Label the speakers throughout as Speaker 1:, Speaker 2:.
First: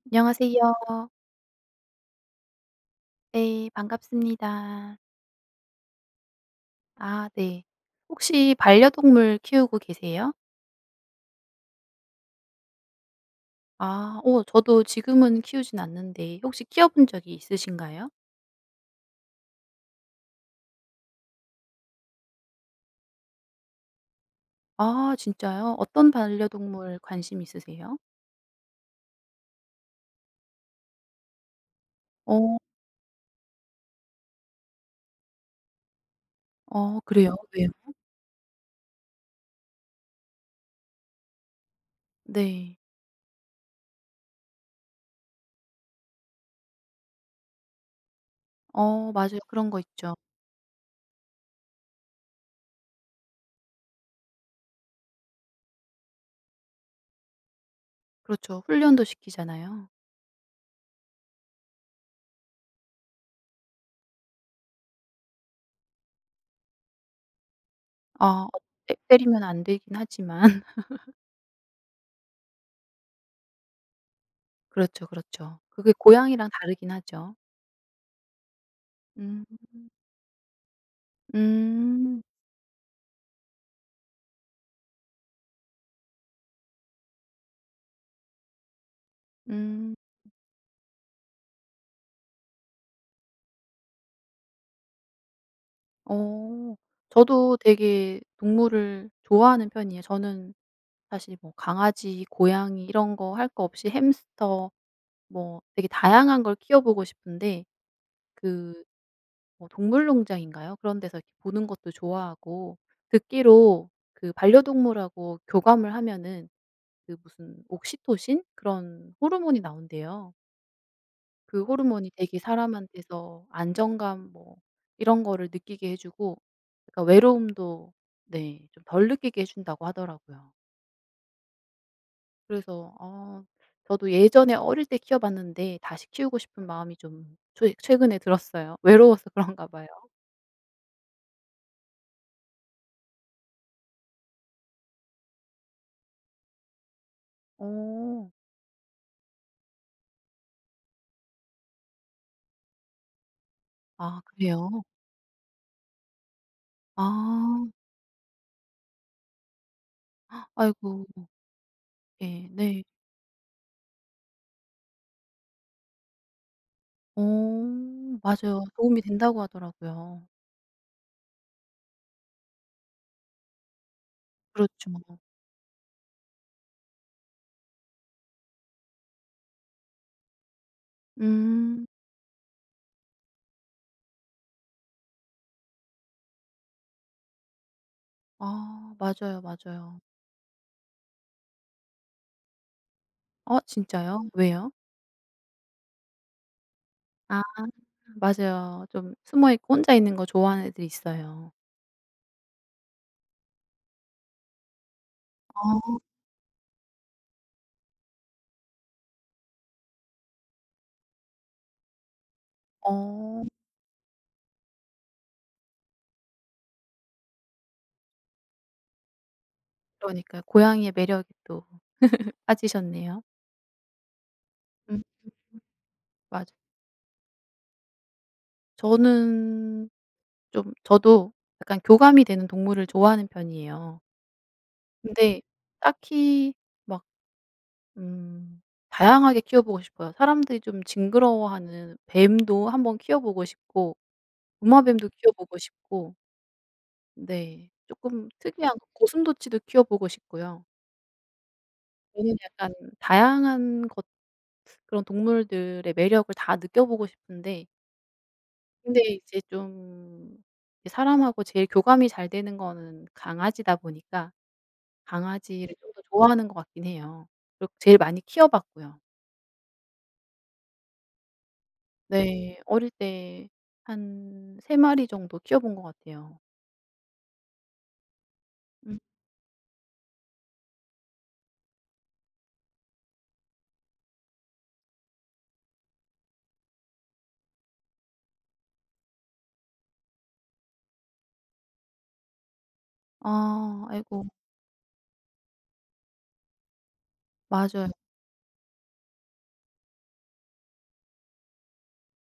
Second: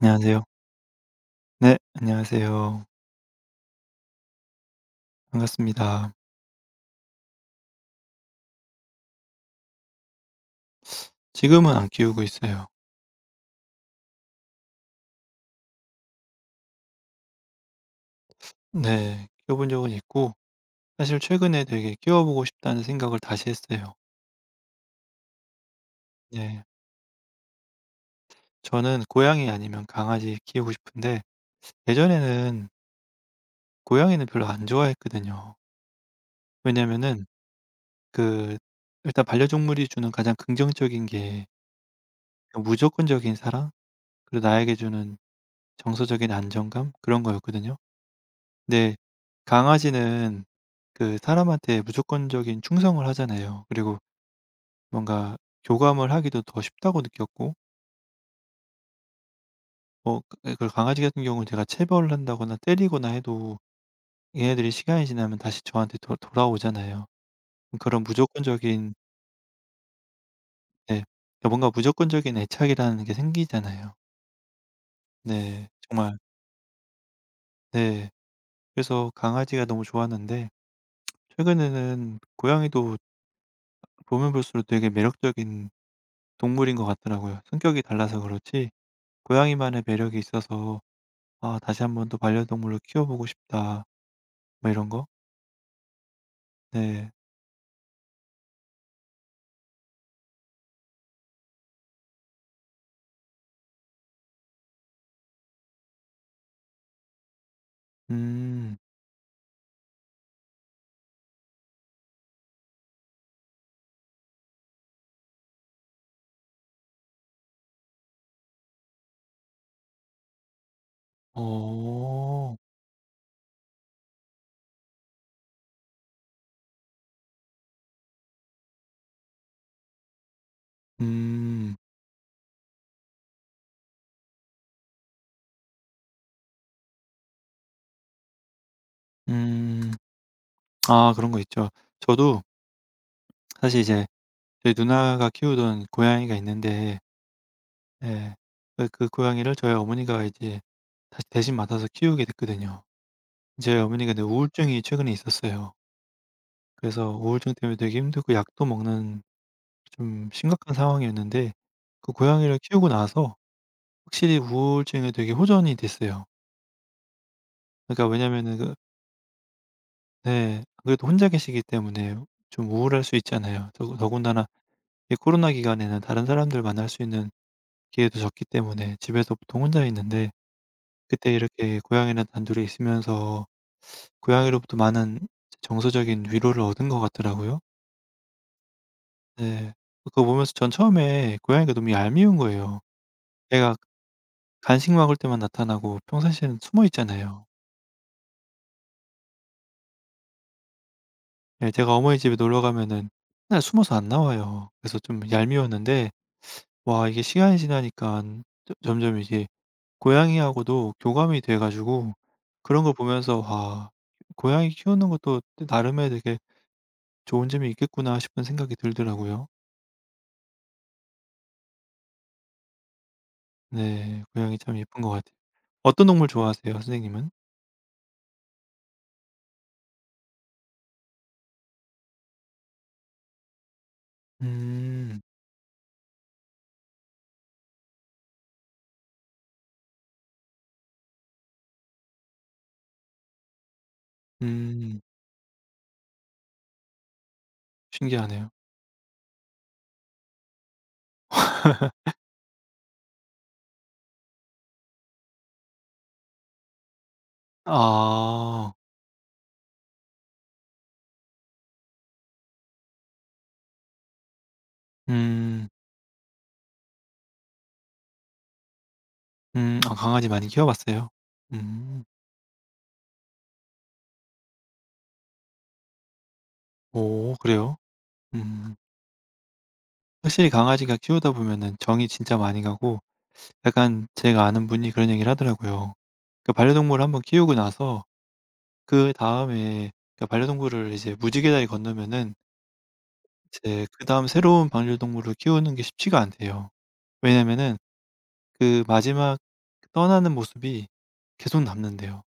Speaker 1: 안녕하세요.
Speaker 2: 안녕하세요.
Speaker 1: 네, 안녕하세요.
Speaker 2: 네, 반갑습니다.
Speaker 1: 반갑습니다.
Speaker 2: 아, 네. 혹시 반려동물 키우고 계세요?
Speaker 1: 지금은 안 키우고 있어요.
Speaker 2: 아, 저도 지금은 키우진 않는데 혹시 키워 본 적이 있으신가요?
Speaker 1: 네, 키워본 적은 있고, 사실 최근에 되게 키워보고 싶다는 생각을 다시 했어요.
Speaker 2: 아, 진짜요? 어떤
Speaker 1: 네.
Speaker 2: 반려동물 관심 있으세요?
Speaker 1: 저는 고양이 아니면 강아지 키우고 싶은데,
Speaker 2: 어.
Speaker 1: 예전에는 고양이는 별로 안 좋아했거든요.
Speaker 2: 어,
Speaker 1: 왜냐면은
Speaker 2: 그래요? 왜요?
Speaker 1: 그, 일단 반려동물이 주는 가장 긍정적인 게
Speaker 2: 네.
Speaker 1: 무조건적인 사랑, 그리고 나에게 주는 정서적인 안정감, 그런 거였거든요. 네.
Speaker 2: 어, 맞아요. 그런 거 있죠.
Speaker 1: 강아지는 그 사람한테 무조건적인 충성을 하잖아요. 그리고 뭔가 교감을 하기도 더 쉽다고 느꼈고,
Speaker 2: 그렇죠. 훈련도 시키잖아요.
Speaker 1: 뭐 예 그그 강아지 같은 경우는 제가 체벌을 한다거나 때리거나 해도 얘네들이 시간이 지나면 다시 저한테 도 돌아오잖아요. 그런
Speaker 2: 아, 어,
Speaker 1: 무조건적인,
Speaker 2: 때 때리면 안 되긴 하지만
Speaker 1: 네, 그러니까 뭔가 무조건적인 애착이라는 게 생기잖아요.
Speaker 2: 그렇죠, 그렇죠.
Speaker 1: 네,
Speaker 2: 그게
Speaker 1: 정말.
Speaker 2: 고양이랑 다르긴 하죠.
Speaker 1: 네. 그래서
Speaker 2: 음.
Speaker 1: 강아지가 너무 좋았는데, 최근에는
Speaker 2: 음.
Speaker 1: 고양이도 보면 볼수록 되게 매력적인 동물인 것 같더라고요. 성격이 달라서 그렇지 고양이만의
Speaker 2: 음.
Speaker 1: 매력이 있어서 "아, 다시 한 번 또 반려동물로 키워보고 싶다." 뭐 이런 거?
Speaker 2: 어.
Speaker 1: 네.
Speaker 2: 저도 되게 동물을 좋아하는 편이에요. 저는 사실 뭐 강아지, 고양이 이런 거 할 거 없이 햄스터 뭐 되게 다양한 걸 키워 보고 싶은데
Speaker 1: 음.
Speaker 2: 그 뭐 동물농장인가요? 그런 데서 이렇게 보는 것도 좋아하고, 듣기로 그 반려동물하고 교감을 하면은 그 무슨 옥시토신 그런 호르몬이 나온대요. 그 호르몬이 되게
Speaker 1: 어.
Speaker 2: 사람한테서 안정감 뭐 이런 거를 느끼게 해 주고, 그러니까 외로움도, 네, 좀 덜 느끼게 해 준다고 하더라고요.
Speaker 1: 음.
Speaker 2: 그래서 저도 예전에 어릴 때 키워 봤는데 다시 키우고 싶은 마음이 좀 최 최근에 들었어요. 외로워서 그런가 봐요.
Speaker 1: 음. 아, 그런 거 있죠. 저도 사실 이제 저희 누나가 키우던 고양이가 있는데,
Speaker 2: 어.
Speaker 1: 예, 그 그 고양이를 저희 어머니가 이제 다시 대신 맡아서 키우게 됐거든요. 저희 어머니가
Speaker 2: 아,
Speaker 1: 근데 우울증이
Speaker 2: 그래요?
Speaker 1: 최근에 있었어요. 그래서 우울증
Speaker 2: 아.
Speaker 1: 때문에 되게 힘들고 약도 먹는 좀 심각한
Speaker 2: 아이고.
Speaker 1: 상황이었는데, 그
Speaker 2: 예.
Speaker 1: 고양이를
Speaker 2: 네.
Speaker 1: 키우고 나서 확실히 우울증에 되게 호전이 됐어요.
Speaker 2: 어,
Speaker 1: 그러니까 왜냐면은
Speaker 2: 맞아요.
Speaker 1: 그,
Speaker 2: 도움이 된다고 하더라고요.
Speaker 1: 네, 아무래도 혼자 계시기 때문에 좀 우울할 수 있잖아요. 더, 더군다나
Speaker 2: 그렇죠.
Speaker 1: 이 코로나 기간에는 다른 사람들 만날 수 있는 기회도 적기 때문에 집에서 보통 혼자 있는데, 그때 이렇게
Speaker 2: 음.
Speaker 1: 고양이랑 단둘이 있으면서 고양이로부터 많은 정서적인 위로를 얻은 것 같더라고요.
Speaker 2: 아, 맞아요,
Speaker 1: 네.
Speaker 2: 맞아요.
Speaker 1: 그거 보면서 전 처음에 고양이가 너무 얄미운 거예요.
Speaker 2: 아,
Speaker 1: 얘가
Speaker 2: 진짜요? 왜요?
Speaker 1: 간식 먹을 때만 나타나고 평상시에는 숨어
Speaker 2: 아,
Speaker 1: 있잖아요.
Speaker 2: 맞아요. 좀 숨어 있고 혼자 있는 거 좋아하는 애들이 있어요.
Speaker 1: 예, 제가 어머니 집에 놀러 가면은 맨날 숨어서 안 나와요. 그래서 좀
Speaker 2: 어.
Speaker 1: 얄미웠는데, 와, 이게 시간이 지나니까점 점점 이게 고양이하고도 교감이 돼 가지고, 그런 걸 보면서
Speaker 2: 어.
Speaker 1: "와, 고양이 키우는 것도 나름의 되게 좋은 점이 있겠구나." 싶은 생각이 들더라고요.
Speaker 2: 그러니까요. 고양이의 매력이 또 빠지셨네요.
Speaker 1: 네, 고양이 참 예쁜
Speaker 2: 음,
Speaker 1: 것 같아요. 어떤 동물
Speaker 2: 맞아요.
Speaker 1: 좋아하세요 선생님은?
Speaker 2: 저는 좀 저도 약간 교감이 되는 동물을 좋아하는 편이에요.
Speaker 1: 음.
Speaker 2: 근데 딱히 막 음 다양하게 키워보고 싶어요. 사람들이 좀 징그러워하는 뱀도 한번 키워보고 싶고,
Speaker 1: 음.
Speaker 2: 도마뱀도 키워보고 싶고, 네, 쪼끔
Speaker 1: 신기하네요.
Speaker 2: 특이한 고슴도치도 키워보고 싶고요. 저는 약간 다양한 것, 그런 동물들의 매력을 다 느껴보고 싶은데,
Speaker 1: 아.
Speaker 2: 근데 이제 좀 이 사람하고 제일 교감이 잘 되는 거는 강아지다 보니까
Speaker 1: 음.
Speaker 2: 강아지를 좀 더 좋아하는 것 같긴 해요. 그리고 제일 많이 키워봤고요.
Speaker 1: 음. 아, 강아지 많이 키워봤어요? 음.
Speaker 2: 네. 어릴 때 한 세 마리 정도 키워본 것 같아요.
Speaker 1: 오, 그래요? 음.
Speaker 2: 음.
Speaker 1: 확실히 강아지가 키우다 보면은 정이 진짜 많이 가고, 약간 제가 아는 분이 그런 얘기를 하더라고요. 그 반려동물을 한번 키우고 나서 그다음에 그 반려동물을 이제 무지개다리 건너면은
Speaker 2: 아,
Speaker 1: 이제
Speaker 2: 아이고.
Speaker 1: 그다음 새로운 반려동물을 키우는 게 쉽지가 않대요. 왜냐면은
Speaker 2: 맞아요.
Speaker 1: 그 마지막 떠나는 모습이 계속 남는대요.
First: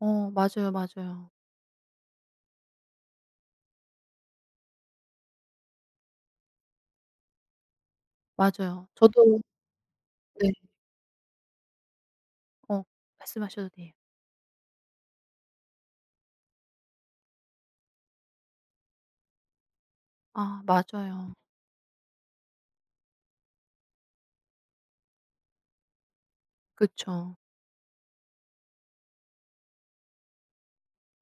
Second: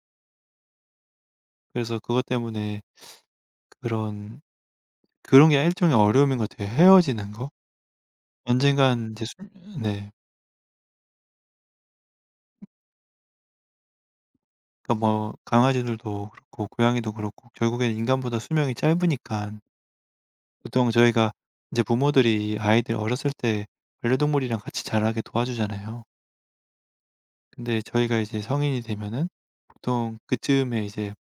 Speaker 2: 어, 맞아요, 맞아요.
Speaker 1: 그래서 그것 때문에 그런 그런 게 일종의 어려움인 것 같아요, 헤어지는 거.
Speaker 2: 맞아요.
Speaker 1: 언젠간
Speaker 2: 저도.
Speaker 1: 이제 수 네.
Speaker 2: 네. 어, 말씀하셔도 돼요.
Speaker 1: 그러니까 뭐 강아지들도 그렇고 고양이도 그렇고 결국엔 인간보다 수명이 짧으니까,
Speaker 2: 아,
Speaker 1: 보통
Speaker 2: 맞아요.
Speaker 1: 저희가 이제 부모들이 아이들 어렸을 때 반려동물이랑 같이 자라게 도와주잖아요.
Speaker 2: 그쵸.
Speaker 1: 근데 저희가 이제 성인이 되면은 보통 그쯤에 이제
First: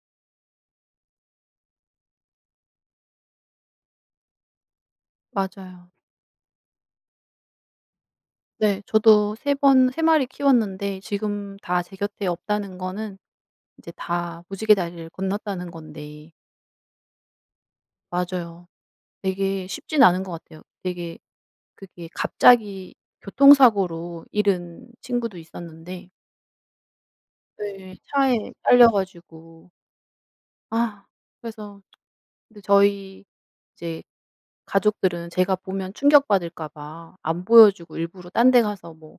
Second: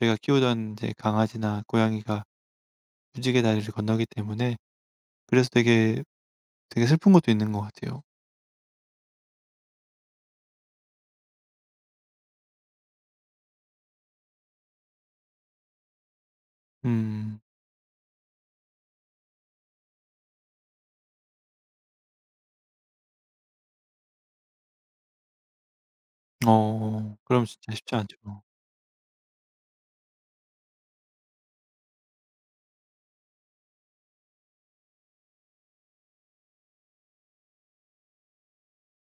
Speaker 1: 저희가 키우던 이제 강아지나 고양이가 무지개 다리를 건너기 때문에, 그래서
Speaker 2: 맞아요.
Speaker 1: 되게 슬픈 것도 있는 것 같아요.
Speaker 2: 네. 저도 3번세 마리 키웠는데 지금 다 제 곁에 없다는 거는 이제 다 무지개 다리를 건넜다는 건데
Speaker 1: 음.
Speaker 2: 맞아요. 되게 쉽진 않은 것 같아요. 되게 그게 갑자기 교통사고로 잃은 친구도 있었는데,
Speaker 1: 어, 그럼 진짜 쉽지
Speaker 2: 네,
Speaker 1: 않죠.
Speaker 2: 차에 딸려 가지고 아, 그래서 근데 저희 이제 가족들은 제가 보면 충격받을까 봐 안 보여 주고 일부러 딴데 가서 뭐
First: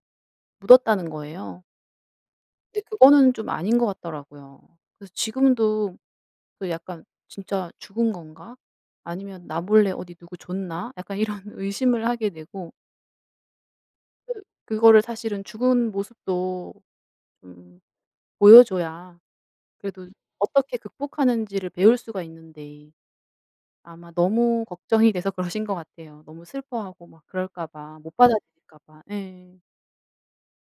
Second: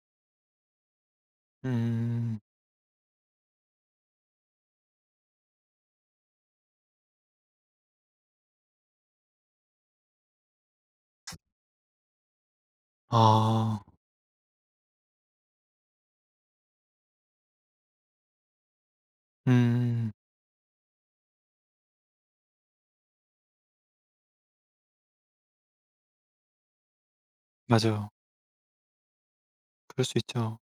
Speaker 2: 묻었다는 거예요.
Speaker 1: 음.
Speaker 2: 근데 그거는 좀 아닌 것 같더라고요. 그래서 지금도 그 약간 '진짜 죽은 건가? 아니면 나 몰래 어디 누구 줬나?' 약간 이런 의심을 하게 되고
Speaker 1: 아.
Speaker 2: 그거를 사실은 죽은 모습도 좀 보여줘야 그래도
Speaker 1: 음.
Speaker 2: 어떻게 극복하는지를 배울 수가 있는데, 아마 너무 걱정이 돼서 그러신 것 같아요. 너무 슬퍼하고 막 그럴까 봐,
Speaker 1: 맞아요.
Speaker 2: 못 받아들일까 봐. 예.
Speaker 1: 그럴 수 있죠.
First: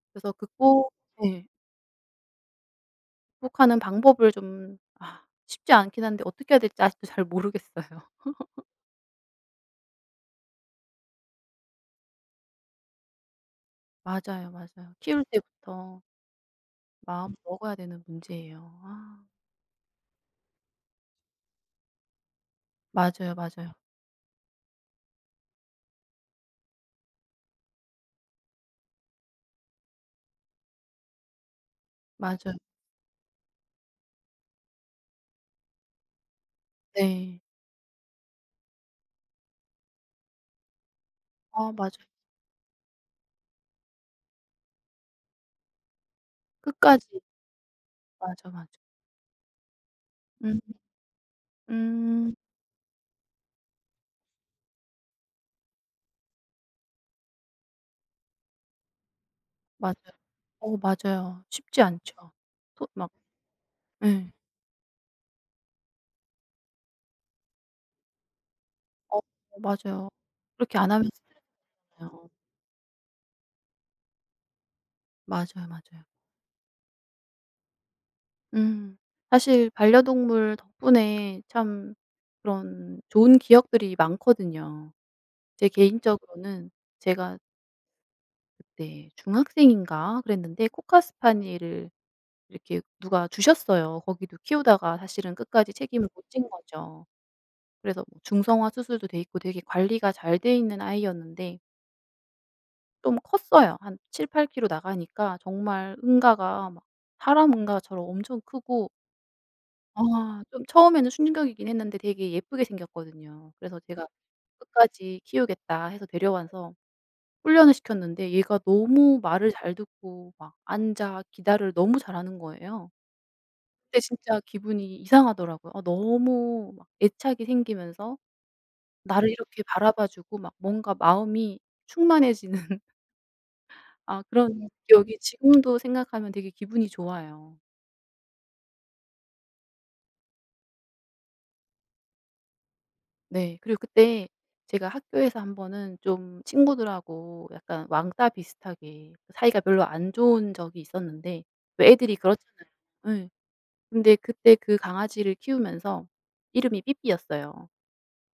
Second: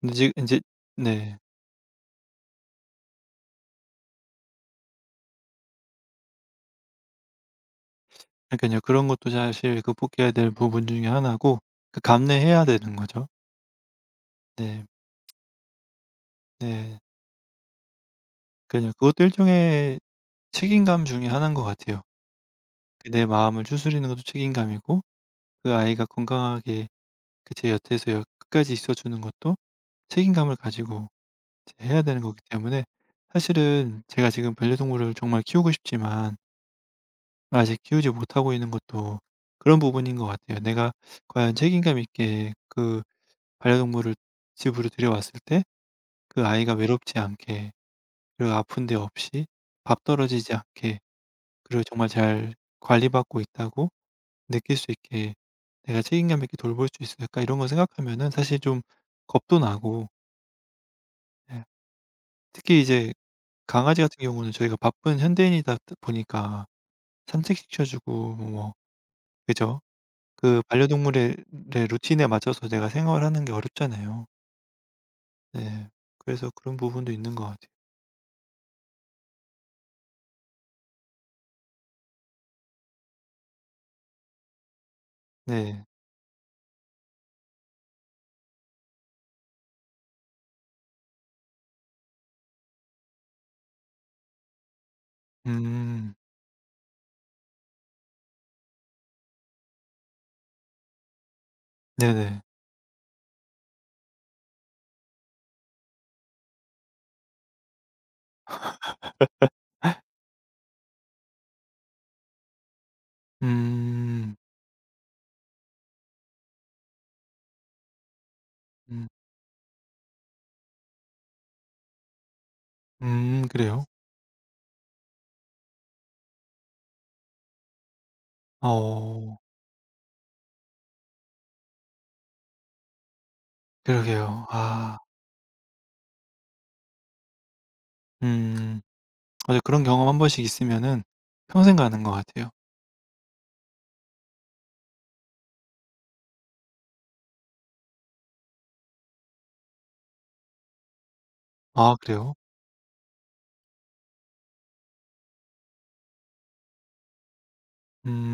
Speaker 1: 근데
Speaker 2: 그래서
Speaker 1: 지금 인제,
Speaker 2: 극복,
Speaker 1: 네.
Speaker 2: 예, 극복하는 방법을 좀 아, 쉽지 않긴 한데 어떻게 해야 될지 아직도 잘 모르겠어요.
Speaker 1: 그러니깐요. 그런 것도 사실 극복해야 될 부분 중에 하나고 그 감내해야 되는 거죠.
Speaker 2: 맞아요,
Speaker 1: 네.
Speaker 2: 맞아요. 키울 때부터
Speaker 1: 네.
Speaker 2: 마음 먹어야 되는 문제예요.
Speaker 1: 그러니깐요.
Speaker 2: 아,
Speaker 1: 그것도 일종의 책임감 중에 하나인 것 같아요. 그 내
Speaker 2: 맞아요,
Speaker 1: 마음을
Speaker 2: 맞아요.
Speaker 1: 추스리는 것도 책임감이고, 그 아이가 건강하게 그 제 곁에서 여 끝까지 있어 주는 것도 책임감을 가지고 이제 해야 되는 거기
Speaker 2: 맞아요.
Speaker 1: 때문에. 사실은 제가 지금 반려동물을 정말 키우고 싶지만
Speaker 2: 네.
Speaker 1: 아직 키우지 못하고 있는 것도 그런 부분인 것 같아요. 내가 과연
Speaker 2: 아, 맞아요.
Speaker 1: 책임감 있게 그 반려동물을 집으로 들여왔을 때 그 아이가
Speaker 2: 끝까지.
Speaker 1: 외롭지 않게,
Speaker 2: 맞아,
Speaker 1: 그리고
Speaker 2: 맞아.
Speaker 1: 아픈 데 없이 밥 떨어지지
Speaker 2: 음.
Speaker 1: 않게, 그리고 정말
Speaker 2: 음.
Speaker 1: 잘 관리받고 있다고 느낄 수 있게, 내가 책임감 있게 돌볼 수 있을까 이런 거 생각하면은 사실 좀 겁도
Speaker 2: 맞아요.
Speaker 1: 나고.
Speaker 2: 어, 맞아요.
Speaker 1: 예.
Speaker 2: 쉽지 않죠.
Speaker 1: 특히
Speaker 2: 소, 막
Speaker 1: 이제 강아지 같은
Speaker 2: 예.
Speaker 1: 경우는 저희가 바쁜 현대인이다 보니까 산책시켜 주고 뭐
Speaker 2: 어,
Speaker 1: 그죠?
Speaker 2: 맞아요.
Speaker 1: 그
Speaker 2: 그렇게 안 하면
Speaker 1: 반려동물의
Speaker 2: 스트레스
Speaker 1: 의
Speaker 2: 아
Speaker 1: 루틴에
Speaker 2: 요
Speaker 1: 맞춰서 내가 생활하는 게 어렵잖아요.
Speaker 2: 맞아요,
Speaker 1: 네.
Speaker 2: 맞아요.
Speaker 1: 그래서 그런 부분도 있는 것 같아요.
Speaker 2: 음. 사실 반려동물 덕분에 참 그런 좋은 기억들이 많거든요. 제
Speaker 1: 네.
Speaker 2: 개인적으로는 제가 그때 중학생인가 그랬는데 코카 스파니엘을 이렇게 누가 주셨어요. 거기도 키우다가 사실은 끝까지 책임을
Speaker 1: 음.
Speaker 2: 못 진 거죠. 그래서 뭐 중성화 수술도 돼 있고 되게 관리가 잘 돼 있는 아이였는데
Speaker 1: 네네.
Speaker 2: 좀 컸어요. 한 7-8 킬로 나가니까 정말 응가가 막 사람 응가처럼 엄청 크고, 아, 좀 처음에는 충격이긴 했는데 되게 예쁘게 생겼거든요. 그래서 제가
Speaker 1: 음.
Speaker 2: "끝까지 키우겠다." 해서 데려와서 훈련을 시켰는데 얘가
Speaker 1: 음.
Speaker 2: 너무 말을 잘 듣고 막 앉아 기다를 너무 잘하는 거예요.
Speaker 1: 음, 그래요?
Speaker 2: 그때 진짜 기분이 이상하더라고요. 아, 너무 막 애착이 생기면서 나를
Speaker 1: 어.
Speaker 2: 이렇게 바라봐 주고 막 뭔가 마음이 충만해지는 아,
Speaker 1: 그러게요.
Speaker 2: 그런
Speaker 1: 아.
Speaker 2: 기억이 지금도 생각하면 되게 기분이 좋아요.
Speaker 1: 음. 맞아, 그런 경험 한 번씩 있으면은 평생 가는 것 같아요.
Speaker 2: 네. 그리고 그때 제가 학교에서 한 번은 좀 친구들하고 약간 왕따 비슷하게 그 사이가 별로 안 좋은 적이 있었는데, 왜
Speaker 1: 아,
Speaker 2: 애들이
Speaker 1: 그래요?
Speaker 2: 그렇잖아요. 예. 근데 그때 그 강아지를 키우면서, 이름이 삐삐였어요.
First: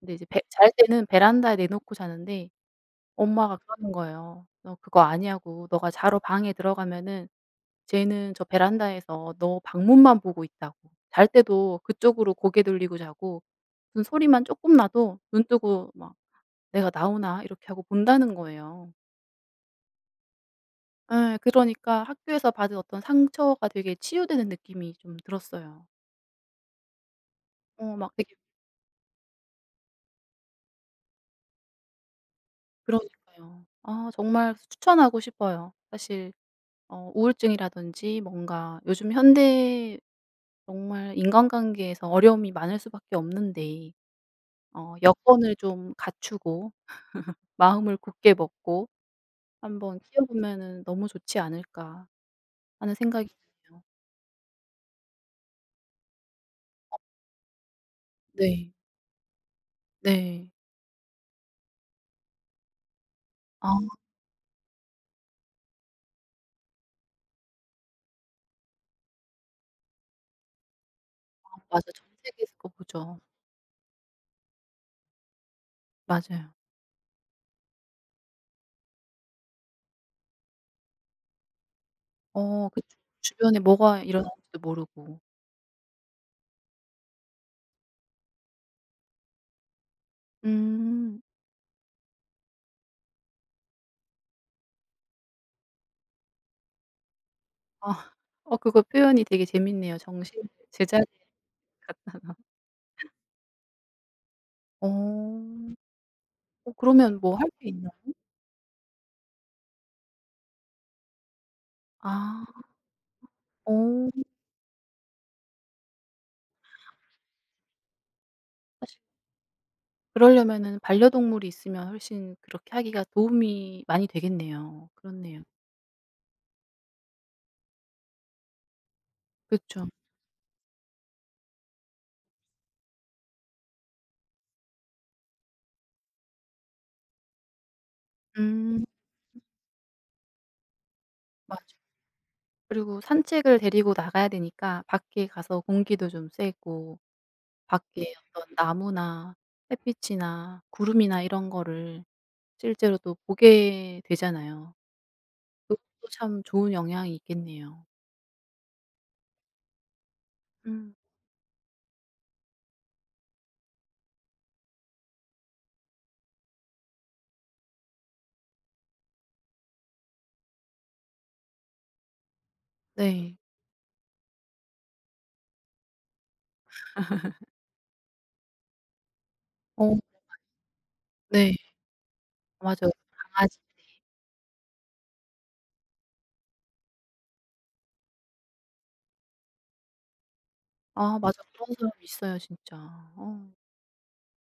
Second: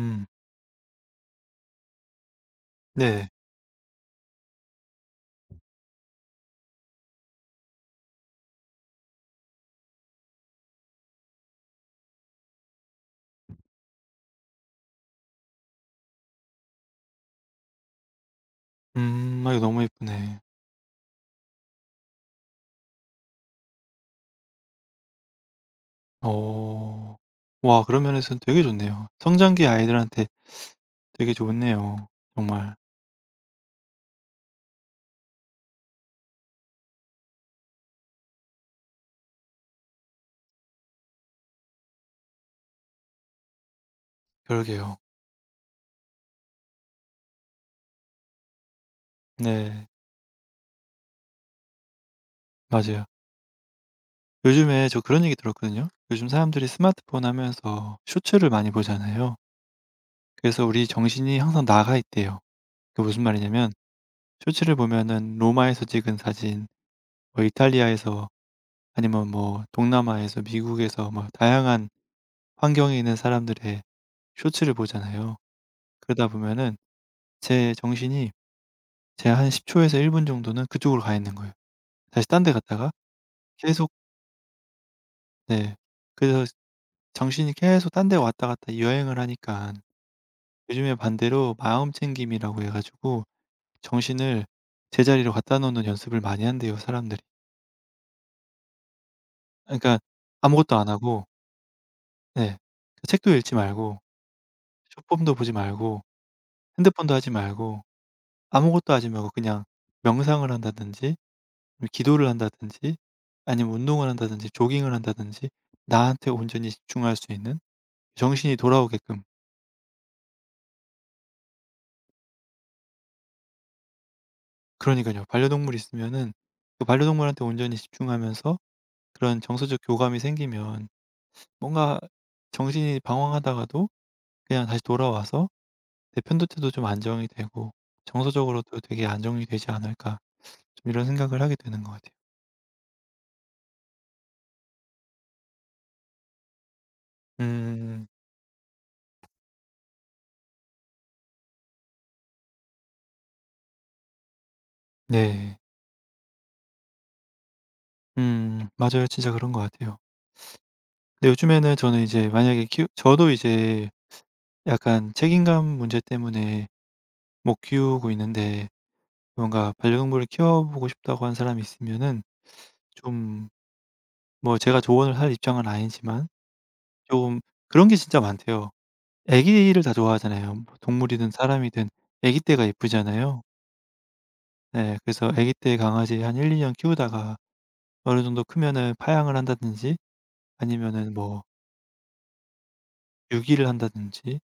Speaker 2: 근데 이제 베 잘 때는 베란다에 내놓고 자는데
Speaker 1: 네.
Speaker 2: 엄마가 그러는 거예요. "너 그거 아니야."고 "너가 자러 방에 들어가면은 쟤는 저 베란다에서 너 방문만 보고 있다."고 "잘 때도 그쪽으로 고개 돌리고 자고 무슨 소리만 쪼끔 나도 눈 뜨고 막" '내가 나오나?' 이렇게 하고 본다는 거예요.
Speaker 1: 음. 아, 이거 너무 예쁘네.
Speaker 2: 예. 그러니까 학교에서 받은 어떤 상처가 되게 치유되는 느낌이 좀 들었어요.
Speaker 1: 어. 와,
Speaker 2: 어,
Speaker 1: 그런
Speaker 2: 막 되게
Speaker 1: 면에서는 되게 좋네요. 성장기 아이들한테 되게 좋네요, 정말.
Speaker 2: 그러니까요. 아, 정말 추천하고 싶어요. 사실 어, 우울증이라든지 뭔가 요즘 현대 정말 인간관계에서 어려움이 많을 수밖에 없는데 어
Speaker 1: 그러게요.
Speaker 2: 여건을 좀 갖추고 마음을 굳게 먹고
Speaker 1: 네.
Speaker 2: 한번 키워 보면은 너무 좋지 않을까 하는
Speaker 1: 맞아요.
Speaker 2: 생각이 드네요.
Speaker 1: 요즘에 저 그런 얘기 들었거든요. 요즘 사람들이 스마트폰 하면서 쇼츠를
Speaker 2: 네.
Speaker 1: 많이 보잖아요.
Speaker 2: 네.
Speaker 1: 그래서 우리 정신이 항상 나가 있대요. 그게 무슨 말이냐면,
Speaker 2: 아.
Speaker 1: 쇼츠를 보면은 로마에서 찍은 사진, 뭐 이탈리아에서, 아니면 뭐 동남아에서, 미국에서, 뭐
Speaker 2: 맞아.
Speaker 1: 다양한
Speaker 2: 전 세계에서 그거
Speaker 1: 환경에 있는
Speaker 2: 보죠.
Speaker 1: 사람들의 쇼츠를 보잖아요. 그러다
Speaker 2: 맞아요.
Speaker 1: 보면은 제 정신이 제 한 10초 초에서 1분 정도는 그쪽으로 가 있는 거예요. 다시 딴 데
Speaker 2: 어, 그쵸.
Speaker 1: 갔다가
Speaker 2: 주변에
Speaker 1: 계속.
Speaker 2: 뭐가 일어나는지도 모르고.
Speaker 1: 네. 그래서 정신이 계속 딴 데 왔다 갔다 여행을 하니까, 요즘에
Speaker 2: 음.
Speaker 1: 반대로 마음 챙김이라고 해 가지고 정신을 제자리로 갖다 놓는 연습을 많이 한대요, 사람들이.
Speaker 2: 아. 어, 그거 표현이 되게
Speaker 1: 아,
Speaker 2: 재밌네요.
Speaker 1: 그러니까
Speaker 2: 정신을
Speaker 1: 아무것도 안
Speaker 2: 제자리.
Speaker 1: 하고, 네, 그 책도 읽지 말고, 쇼폼도 보지
Speaker 2: 어.
Speaker 1: 말고,
Speaker 2: 어,
Speaker 1: 핸드폰도
Speaker 2: 그러면
Speaker 1: 하지
Speaker 2: 뭐 할 게
Speaker 1: 말고,
Speaker 2: 있나요?
Speaker 1: 아무것도 하지 말고 그냥 명상을 한다든지, 뭐 기도를
Speaker 2: 아.
Speaker 1: 한다든지,
Speaker 2: 어.
Speaker 1: 아니면 운동을 한다든지 조깅을 한다든지, 나한테 온전히 집중할 수 있는, 정신이
Speaker 2: 사실
Speaker 1: 돌아오게끔.
Speaker 2: 그러려면은 반려동물이 있으면 훨씬 그렇게 하기가 도움이 많이
Speaker 1: 그
Speaker 2: 되겠네요.
Speaker 1: 러니까요 반
Speaker 2: 그렇네요.
Speaker 1: 려동물 있으면은 그 반려동물한테 온전히 집중하면서 그런 정서적
Speaker 2: 그쵸.
Speaker 1: 교감이 생기면 뭔가 정신이 방황하다가도 그냥 다시 돌아와서 내 편도체도 좀 안정이 되고 정서적으로도
Speaker 2: 음,
Speaker 1: 되게 안정이 되지 않을까, 좀 이런 생각을 하게
Speaker 2: 맞아.
Speaker 1: 되는 것 같아요.
Speaker 2: 그리고 산책을 데리고 나가야 되니까 밖에 가서 공기도 좀 쐬고
Speaker 1: 음.
Speaker 2: 밖에 어떤 나무나 햇빛이나 구름이나 이런 거를 실제로 또 보게 되잖아요.
Speaker 1: 네.
Speaker 2: 그것도 참 좋은 영향이 있겠네요.
Speaker 1: 음, 맞아요. 진짜 그런 것 같아요.
Speaker 2: 음.
Speaker 1: 근데 요즘에는 저는 이제 만약에 키우 저도 이제 약간 책임감 문제 때문에 못 키우고 있는데, 뭔가 반려동물을 키워보고 싶다고 하는 사람이 있으면은
Speaker 2: 네.
Speaker 1: 좀, 뭐 제가 조언을 할 입장은 아니지만, 좀, 그런 게 진짜 많대요. 애기를 다
Speaker 2: 어,
Speaker 1: 좋아하잖아요. 뭐 동물이든, 음,
Speaker 2: 네.
Speaker 1: 사람이든 애기 때가
Speaker 2: 맞아요.
Speaker 1: 예쁘잖아요.
Speaker 2: 강아지.
Speaker 1: 네. 그래서 애기 때 강아지 한 1-2년 키우다가 어느 정도 크면은 파양을 한다든지, 아니면은
Speaker 2: 아, 맞아.
Speaker 1: 뭐
Speaker 2: 그런 사람 있어요 진짜. 어,
Speaker 1: 유기를 한다든지.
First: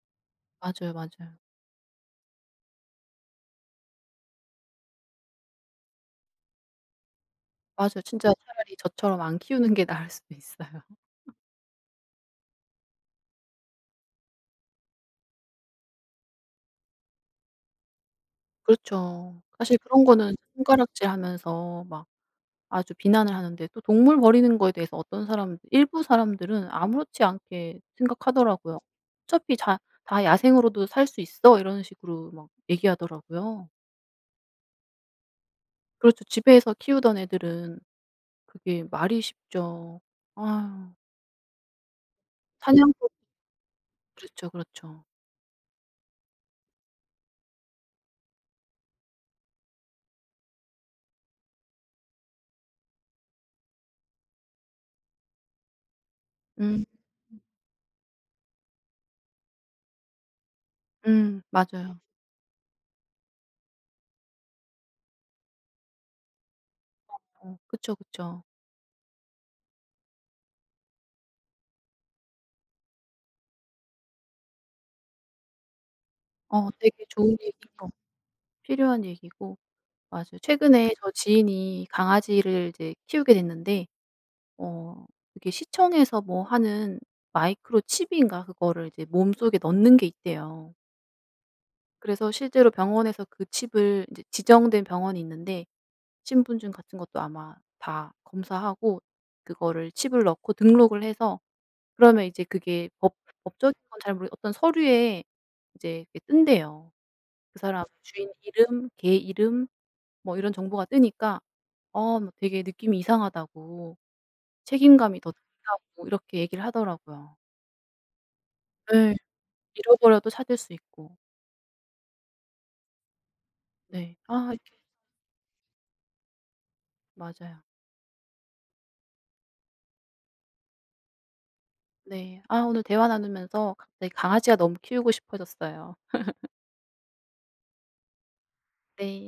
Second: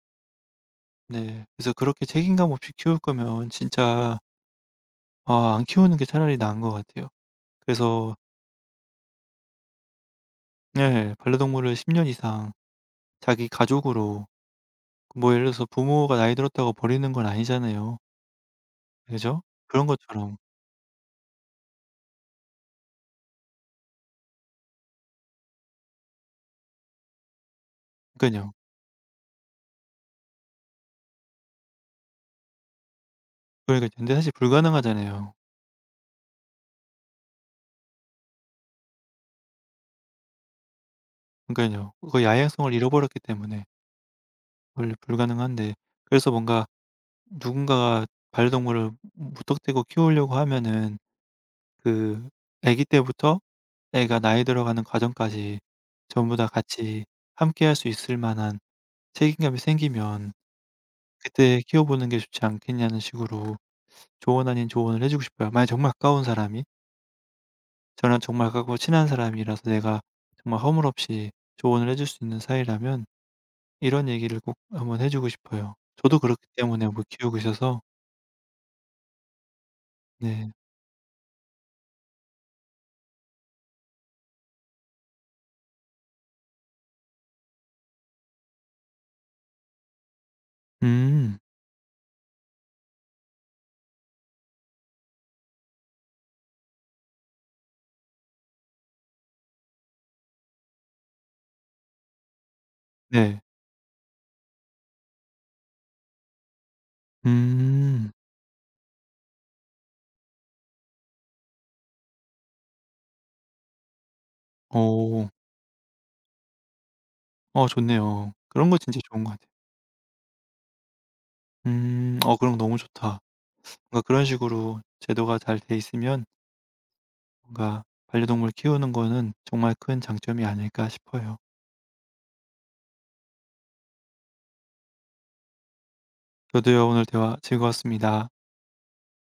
Speaker 2: 맞아요, 맞아요.
Speaker 1: 네. 그래서 그렇게 책임감 없이 키울 거면 진짜 아, 안 키우는 게 차라리 나은 것 같아요.
Speaker 2: 맞아요.
Speaker 1: 그래서.
Speaker 2: 진짜 차라리 저처럼 안 키우는 게 나을 수도 있어요.
Speaker 1: 네. 반려동물을 10년 이상 자기 가족으로, 뭐 예를 들어서 부모가 나이 들었다고 버리는 건 아니잖아요.
Speaker 2: 그렇죠.
Speaker 1: 그죠?
Speaker 2: 사실
Speaker 1: 그런
Speaker 2: 그런 거는
Speaker 1: 것처럼.
Speaker 2: 손가락질하면서 막 아주 비난을 하는데, 또 동물 버리는 거에 대해서 어떤 사람 일부 사람들은 아무렇지 않게
Speaker 1: 그니요
Speaker 2: 생각하더라고요. "어차피 자 다 야생으로도 살 수 있어." 이런 식으로 막 얘기하더라고요.
Speaker 1: 그러니까 근데 사실 불가능하잖아요.
Speaker 2: 그렇죠. 집에서 키우던 애들은 그게 말이 쉽죠. 아유.
Speaker 1: 그러니까요, 그 야행성을
Speaker 2: 사냥법.
Speaker 1: 잃어버렸기 때문에
Speaker 2: 그렇죠,
Speaker 1: 원래
Speaker 2: 그렇죠.
Speaker 1: 불가능한데, 그래서 뭔가 누군가가 반려동물을 무턱대고 키우려고 하면은 그 아기 때부터 애가 나이 들어가는 과정까지 전부 다
Speaker 2: 음.
Speaker 1: 같이 함께 할 수 있을 만한 책임감이 생기면
Speaker 2: 음,
Speaker 1: 그때
Speaker 2: 맞아요.
Speaker 1: 키워보는 게 좋지 않겠냐는 식으로 조언 아닌 조언을 해 주고 싶어요. 만약 정말 가까운 사람이,
Speaker 2: 어, 그쵸,
Speaker 1: 저랑
Speaker 2: 그쵸.
Speaker 1: 정말 가깝고 친한 사람이라서 내가 정말 허물없이 조언을 해줄 수 있는 사이라면, 이런 얘기를 꼭 한번 해 주고 싶어요. 저도 그렇기
Speaker 2: 어,
Speaker 1: 때문에 뭐
Speaker 2: 되게 좋은
Speaker 1: 키우고 있어서.
Speaker 2: 얘기고 필요한 얘기고 맞아요.
Speaker 1: 네.
Speaker 2: 최근에 저 지인이 강아지를 이제 키우게 됐는데 어 그게 시청에서 뭐 하는 마이크로 칩인가 그거를 이제 몸속에 넣는 게 있대요.
Speaker 1: 음.
Speaker 2: 그래서 실제로 병원에서 그 칩을 이제 지정된 병원이 있는데 신분증 같은 것도 아마 다 검사하고 그거를 칩을 넣고 등록을 해서 그러면 이제 그게 법
Speaker 1: 네.
Speaker 2: 법적인 건 잘 모르 어떤 서류에 이제 그게 뜬대요. 그 사람
Speaker 1: 음.
Speaker 2: 주인 이름, 개 이름 뭐 이런 정보가 뜨니까 어 뭐 되게 느낌이 이상하다고 책임감이
Speaker 1: 오.
Speaker 2: 더 든다고 이렇게 얘기를 하더라고요.
Speaker 1: 어, 좋네요. 그런 거 진짜
Speaker 2: 예.
Speaker 1: 좋은 것 같아요.
Speaker 2: 잃어버려도 찾을 수 있고.
Speaker 1: 음. 어, 그런 거 너무 좋다. 뭔가
Speaker 2: 네.
Speaker 1: 그런
Speaker 2: 아, 이렇게
Speaker 1: 식으로 제도가 잘 돼 있으면
Speaker 2: 맞아요.
Speaker 1: 뭔가 반려동물 키우는 거는 정말 큰 장점이 아닐까 싶어요.
Speaker 2: 네. 아, 오늘 대화 나누면서 갑자기 강아지가 너무 키우고 싶어졌어요.
Speaker 1: 저도요. 오늘 대화 즐거웠습니다.
Speaker 2: 네.